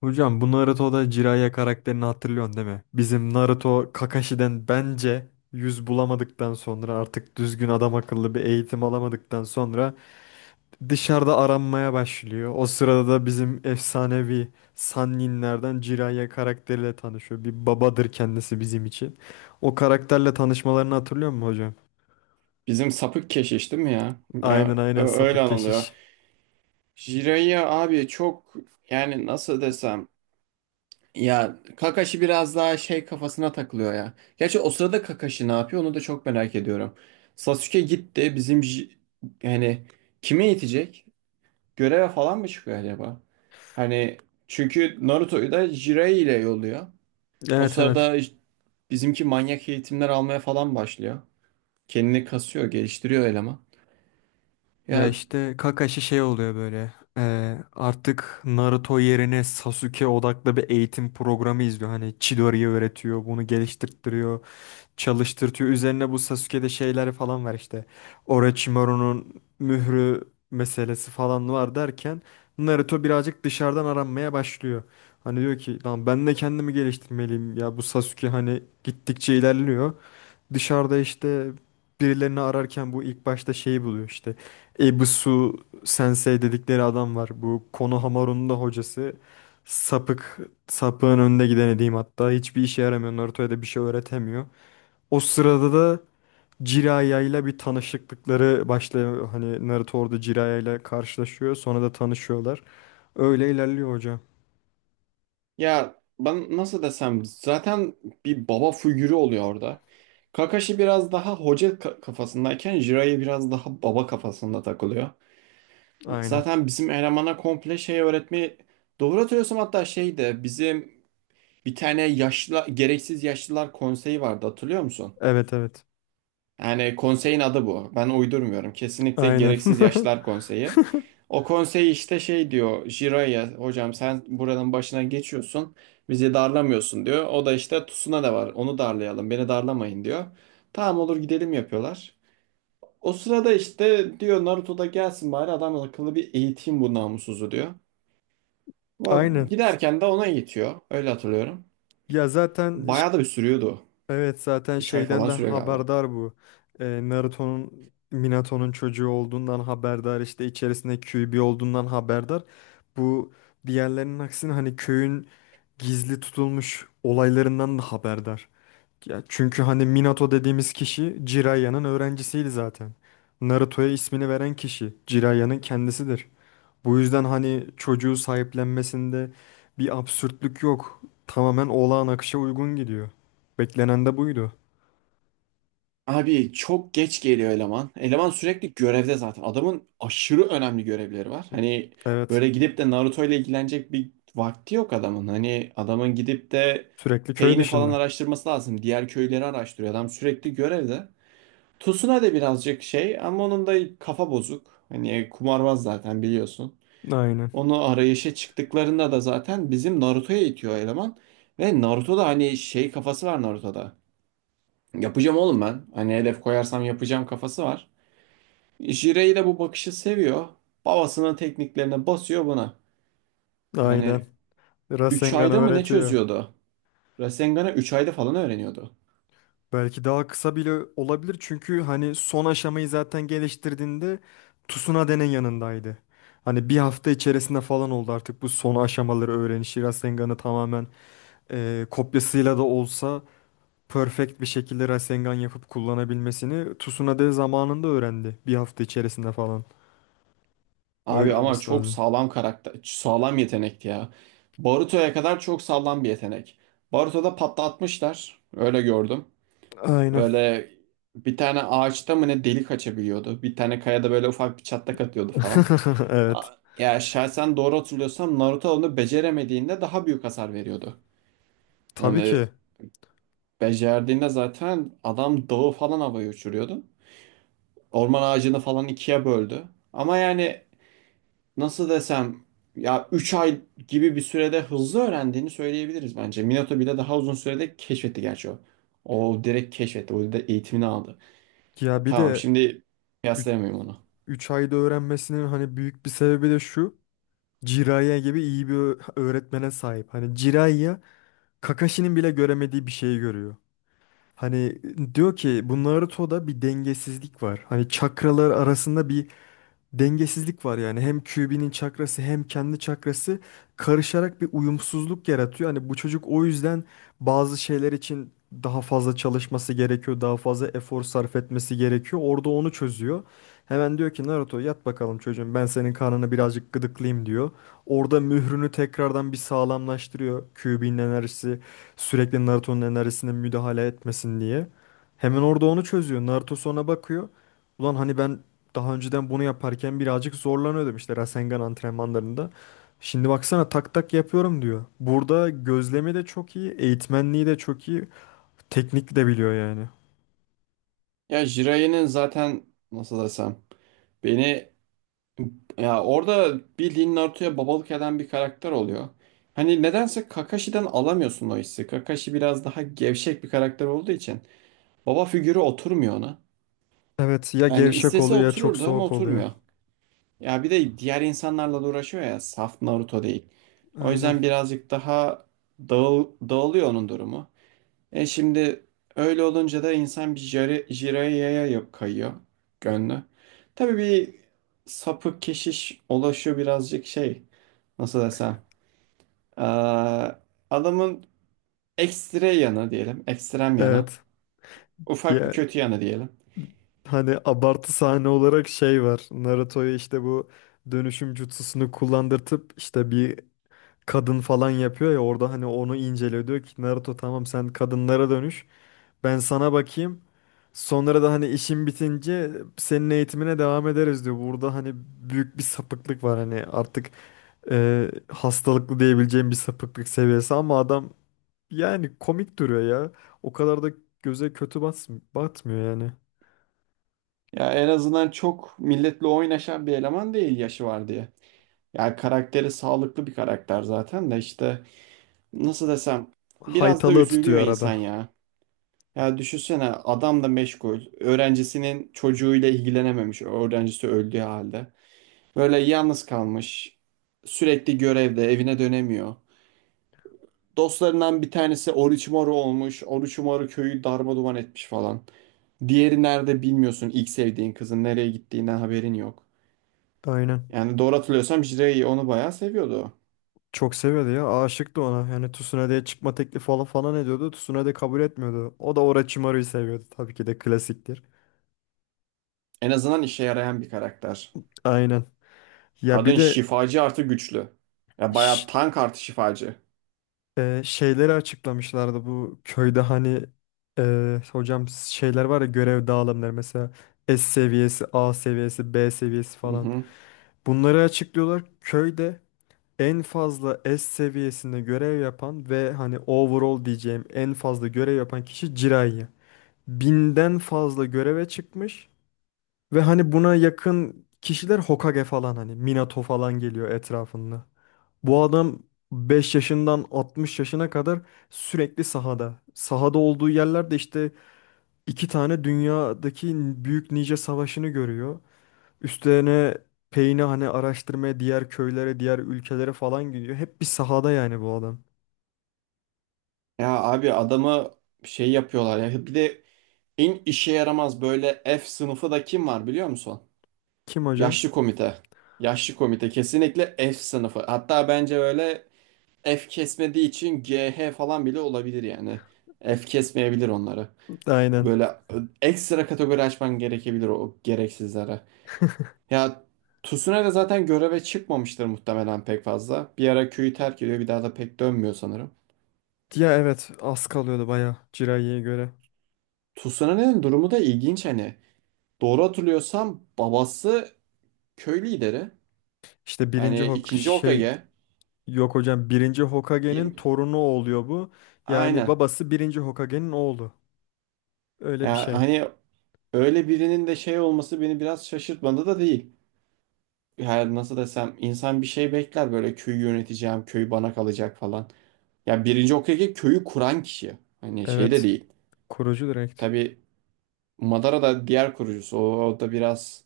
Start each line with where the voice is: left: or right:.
left: Hocam bu Naruto'da Jiraiya karakterini hatırlıyorsun değil mi? Bizim Naruto Kakashi'den bence yüz bulamadıktan sonra artık düzgün adam akıllı bir eğitim alamadıktan sonra dışarıda aranmaya başlıyor. O sırada da bizim efsanevi Sanninlerden Jiraiya karakteriyle tanışıyor. Bir babadır kendisi bizim için. O karakterle tanışmalarını hatırlıyor musun hocam?
right: Bizim sapık keşiş değil mi ya?
left: Aynen,
right: Ya
left: aynen,
right: öyle
left: sapık
right: anılıyor.
left: keşiş.
right: Jiraiya abi çok yani nasıl desem ya Kakashi biraz daha şey kafasına takılıyor ya. Gerçi o sırada Kakashi ne yapıyor onu da çok merak ediyorum. Sasuke gitti bizim yani kime yetecek? Göreve falan mı çıkıyor acaba? Hani çünkü Naruto'yu da Jiraiya ile yolluyor. O
left: Evet, evet.
right: sırada bizimki manyak eğitimler almaya falan başlıyor. Kendini kasıyor, geliştiriyor eleman.
left: Ya
right: Ya
left: işte Kakashi şey oluyor böyle. Artık Naruto yerine Sasuke odaklı bir eğitim programı izliyor. Hani Chidori'yi öğretiyor, bunu geliştirtiyor, çalıştırtıyor. Üzerine bu Sasuke'de şeyler falan var işte. Orochimaru'nun mührü meselesi falan var derken Naruto birazcık dışarıdan aranmaya başlıyor. Hani diyor ki lan ben de kendimi geliştirmeliyim. Ya bu Sasuke hani gittikçe ilerliyor. Dışarıda işte birilerini ararken bu ilk başta şeyi buluyor işte. Ebisu Sensei dedikleri adam var. Bu Konohamaru'nun da hocası. Sapık, sapığın önde gideni diyeyim hatta. Hiçbir işe yaramıyor. Naruto'ya da bir şey öğretemiyor. O sırada da Jiraiya ile bir tanışıklıkları başlıyor. Hani Naruto orada Jiraiya ile karşılaşıyor. Sonra da tanışıyorlar. Öyle ilerliyor hocam.
right: Ya ben nasıl desem zaten bir baba figürü oluyor orada. Kakashi biraz daha hoca kafasındayken Jiraiya biraz daha baba kafasında takılıyor.
left: Aynen.
right: Zaten bizim elemana komple şey öğretmeyi doğru hatırlıyorsam hatta şeydi bizim bir tane yaşlı gereksiz yaşlılar konseyi vardı hatırlıyor musun?
left: Evet, evet.
right: Yani konseyin adı bu. Ben uydurmuyorum. Kesinlikle
left: Aynen.
right: Gereksiz Yaşlar Konseyi. O konsey işte şey diyor Jiraiya hocam sen buranın başına geçiyorsun. Bizi darlamıyorsun diyor. O da işte Tsuna da var. Onu darlayalım. Beni darlamayın diyor. Tamam olur gidelim yapıyorlar. O sırada işte diyor Naruto da gelsin bari adam akıllı bir eğiteyim bu namussuzu diyor.
left: Aynen.
right: Giderken de ona eğitiyor. Öyle hatırlıyorum.
left: Ya zaten.
right: Bayağı da bir sürüyordu.
left: Evet, zaten
right: 3 ay
left: şeyden
right: falan
left: de
right: sürüyor galiba.
left: haberdar bu. Naruto'nun Minato'nun çocuğu olduğundan haberdar, işte içerisinde Kyuubi bir olduğundan haberdar. Bu diğerlerinin aksine hani köyün gizli tutulmuş olaylarından da haberdar. Ya çünkü hani Minato dediğimiz kişi Jiraiya'nın öğrencisiydi zaten. Naruto'ya ismini veren kişi Jiraiyanın kendisidir. Bu yüzden hani çocuğu sahiplenmesinde bir absürtlük yok. Tamamen olağan akışa uygun gidiyor. Beklenen de buydu.
right: Abi çok geç geliyor eleman. Eleman sürekli görevde zaten. Adamın aşırı önemli görevleri var. Hani
left: Evet.
right: böyle gidip de Naruto ile ilgilenecek bir vakti yok adamın. Hani adamın gidip de
left: Sürekli köy
right: Pain'i falan
left: dışında.
right: araştırması lazım. Diğer köyleri araştırıyor. Adam sürekli görevde. Tsunade de birazcık şey ama onun da kafa bozuk. Hani kumarbaz zaten biliyorsun.
left: Aynen.
right: Onu arayışa çıktıklarında da zaten bizim Naruto'ya itiyor eleman. Ve Naruto'da hani şey kafası var Naruto'da. Yapacağım oğlum ben. Hani hedef koyarsam yapacağım kafası var. Jirey de bu bakışı seviyor. Babasının tekniklerine basıyor buna. Yani
left: Aynen.
right: üç
left: Rasengan
right: ayda mı ne
left: öğretiyor.
right: çözüyordu? Rasengan'ı 3 ayda falan öğreniyordu.
left: Belki daha kısa bile olabilir çünkü hani son aşamayı zaten geliştirdiğinde Tsunade'nin yanındaydı. Hani bir hafta içerisinde falan oldu artık bu son aşamaları öğrenişi. Rasengan'ı tamamen kopyasıyla da olsa perfect bir şekilde Rasengan yapıp kullanabilmesini Tsunade zamanında öğrendi. Bir hafta içerisinde falan. Öyle
right: Abi ama
left: olması
right: çok
left: lazım.
right: sağlam karakter, sağlam yetenekti ya. Baruto'ya kadar çok sağlam bir yetenek. Baruto'da patlatmışlar. Öyle gördüm.
left: Aynen.
right: Böyle bir tane ağaçta mı ne delik açabiliyordu. Bir tane kayada böyle ufak bir çatlak atıyordu falan. A-
left: Evet.
right: Ya şahsen doğru hatırlıyorsam Naruto onu beceremediğinde daha büyük hasar veriyordu.
left: Tabii ki.
right: Yani becerdiğinde zaten adam dağı falan havaya uçuruyordu. Orman ağacını falan ikiye böldü. Ama yani nasıl desem ya 3 ay gibi bir sürede hızlı öğrendiğini söyleyebiliriz bence. Minato bile daha uzun sürede keşfetti gerçi o. O direkt keşfetti. O da eğitimini aldı.
left: Ya bir
right: Tamam
left: de
right: şimdi kıyaslayamıyorum onu.
left: 3 ayda öğrenmesinin hani büyük bir sebebi de şu. Jiraiya gibi iyi bir öğretmene sahip. Hani Jiraiya Kakashi'nin bile göremediği bir şeyi görüyor. Hani diyor ki bu Naruto'da bir dengesizlik var. Hani çakralar arasında bir dengesizlik var yani. Hem QB'nin çakrası hem kendi çakrası karışarak bir uyumsuzluk yaratıyor. Hani bu çocuk o yüzden bazı şeyler için daha fazla çalışması gerekiyor, daha fazla efor sarf etmesi gerekiyor. Orada onu çözüyor. Hemen diyor ki Naruto yat bakalım çocuğum, ben senin karnını birazcık gıdıklayayım diyor. Orada mührünü tekrardan bir sağlamlaştırıyor. QB'nin enerjisi sürekli Naruto'nun enerjisine müdahale etmesin diye. Hemen orada onu çözüyor. Naruto sonra bakıyor. Ulan hani ben daha önceden bunu yaparken birazcık zorlanıyordum işte Rasengan antrenmanlarında. Şimdi baksana tak tak yapıyorum diyor. Burada gözlemi de çok iyi, eğitmenliği de çok iyi, teknik de biliyor yani.
right: Ya Jiraiya'nın zaten nasıl desem beni ya orada bildiğin Naruto'ya babalık eden bir karakter oluyor. Hani nedense Kakashi'den alamıyorsun o hissi. Kakashi biraz daha gevşek bir karakter olduğu için baba figürü oturmuyor ona.
left: Evet, ya
right: Yani
left: gevşek
right: istese
left: oluyor ya çok
right: otururdu ama
left: soğuk oluyor.
right: oturmuyor. Ya bir de diğer insanlarla da uğraşıyor ya saf Naruto değil. O
left: Aynen.
right: yüzden birazcık daha dağılıyor onun durumu. E şimdi öyle olunca da insan bir Jiraiya yok kayıyor gönlü. Tabii bir sapık keşiş ulaşıyor birazcık şey nasıl desem. Aa, adamın ekstre yanı diyelim ekstrem yanı
left: Evet.
right: ufak bir
left: Ya,
right: kötü yanı diyelim.
left: hani abartı sahne olarak şey var. Naruto'ya işte bu dönüşüm jutsusunu kullandırtıp işte bir kadın falan yapıyor ya orada, hani onu inceliyor. Diyor ki Naruto tamam sen kadınlara dönüş. Ben sana bakayım. Sonra da hani işin bitince senin eğitimine devam ederiz diyor. Burada hani büyük bir sapıklık var, hani artık hastalıklı diyebileceğim bir sapıklık seviyesi, ama adam yani komik duruyor ya. O kadar da göze kötü batmıyor yani.
right: Ya en azından çok milletle oynaşan bir eleman değil yaşı var diye. Yani karakteri sağlıklı bir karakter zaten de işte nasıl desem biraz da
left: Haytalığı
right: üzülüyor
left: tutuyor arada.
right: insan ya. Ya düşünsene adam da meşgul. Öğrencisinin çocuğuyla ilgilenememiş. Öğrencisi öldüğü halde. Böyle yalnız kalmış. Sürekli görevde evine dönemiyor. Dostlarından bir tanesi Orochimaru olmuş. Orochimaru köyü darmaduman etmiş falan. Diğeri nerede bilmiyorsun. İlk sevdiğin kızın nereye gittiğinden haberin yok.
left: Aynen.
right: Yani doğru hatırlıyorsam Jiraiya onu bayağı seviyordu.
left: Çok seviyordu ya. Aşıktı ona. Yani Tsunade'ye çıkma teklifi falan falan ediyordu. Tsunade kabul etmiyordu. O da Orochimaru'yu seviyordu. Tabii ki de klasiktir.
right: En azından işe yarayan bir karakter.
left: Aynen. Ya bir
right: Kadın
left: de.
right: şifacı artı güçlü. Ya
left: Şşş,
right: bayağı tank artı şifacı.
left: Şeyleri açıklamışlardı bu köyde, hani hocam şeyler var ya, görev dağılımları mesela S seviyesi, A seviyesi, B seviyesi
right: Hı
left: falan.
right: hı.
left: Bunları açıklıyorlar. Köyde en fazla S seviyesinde görev yapan ve hani overall diyeceğim en fazla görev yapan kişi Jiraiya. 1.000'den fazla göreve çıkmış ve hani buna yakın kişiler Hokage falan, hani Minato falan geliyor etrafında. Bu adam 5 yaşından 60 yaşına kadar sürekli sahada. Sahada olduğu yerlerde işte 2 tane dünyadaki büyük nice savaşını görüyor. Üstlerine peyni hani araştırmaya diğer köylere, diğer ülkelere falan gidiyor. Hep bir sahada yani bu adam.
right: Ya abi adamı şey yapıyorlar ya. Bir de en işe yaramaz böyle F sınıfı da kim var biliyor musun?
left: Kim hocam?
right: Yaşlı komite. Yaşlı komite kesinlikle F sınıfı. Hatta bence böyle F kesmediği için GH falan bile olabilir yani. F kesmeyebilir onları.
left: Aynen.
right: Böyle ekstra kategori açman gerekebilir o gereksizlere. Ya Tsunade zaten göreve çıkmamıştır muhtemelen pek fazla. Bir ara köyü terk ediyor bir daha da pek dönmüyor sanırım.
left: Ya evet, az kalıyordu bayağı Jiraiya'ya göre.
right: Tsunade'nin durumu da ilginç hani. Doğru hatırlıyorsam babası köy lideri.
left: İşte birinci
right: Hani
left: Hok,
right: ikinci
left: şey,
right: Hokage.
left: yok hocam, birinci Hokage'nin
right: Bir...
left: torunu oluyor bu. Yani
right: Aynen.
left: babası birinci Hokage'nin oğlu. Öyle bir
right: Ya
left: şey.
right: hani öyle birinin de şey olması beni biraz şaşırtmadı da değil. Yani nasıl desem insan bir şey bekler böyle köyü yöneteceğim, köy bana kalacak falan. Ya birinci Hokage köyü kuran kişi. Hani şey de
left: Evet.
right: değil.
left: Kurucu direkt.
right: Tabii Madara da diğer kurucusu. O da biraz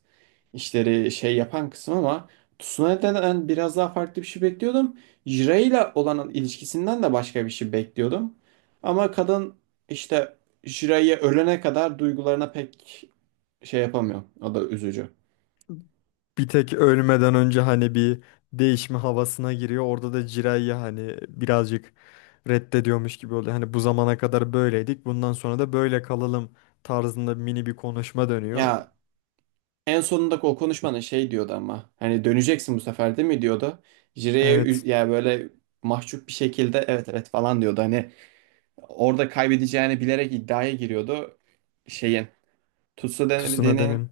right: işleri şey yapan kısım ama Tsunade'den biraz daha farklı bir şey bekliyordum. Jiraiya ile olan ilişkisinden de başka bir şey bekliyordum. Ama kadın işte Jiraiya ölene kadar duygularına pek şey yapamıyor. O da üzücü.
left: Bir tek ölmeden önce hani bir değişme havasına giriyor. Orada da Jiraiya hani birazcık reddediyormuş gibi oluyor. Hani bu zamana kadar böyleydik. Bundan sonra da böyle kalalım tarzında mini bir konuşma dönüyor.
right: Ya en sonundaki o konuşmanın şey diyordu ama hani döneceksin bu sefer değil mi diyordu. Jireye
left: Evet.
right: ya böyle mahcup bir şekilde evet evet falan diyordu. Hani orada kaybedeceğini bilerek iddiaya giriyordu. Şeyin Tsunade'nin
left: Tsunada'nın.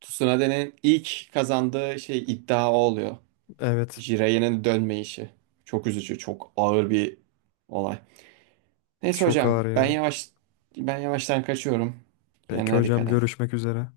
right: Tsunade'nin ilk kazandığı şey iddia o oluyor.
left: Evet.
right: Jireye'nin dönme işi. Çok üzücü, çok ağır bir olay. Neyse
left: Çok ağır
right: hocam
left: ya.
right: ben yavaştan kaçıyorum.
left: Peki
right: Kendine
left: hocam
right: dikkat et.
left: görüşmek üzere.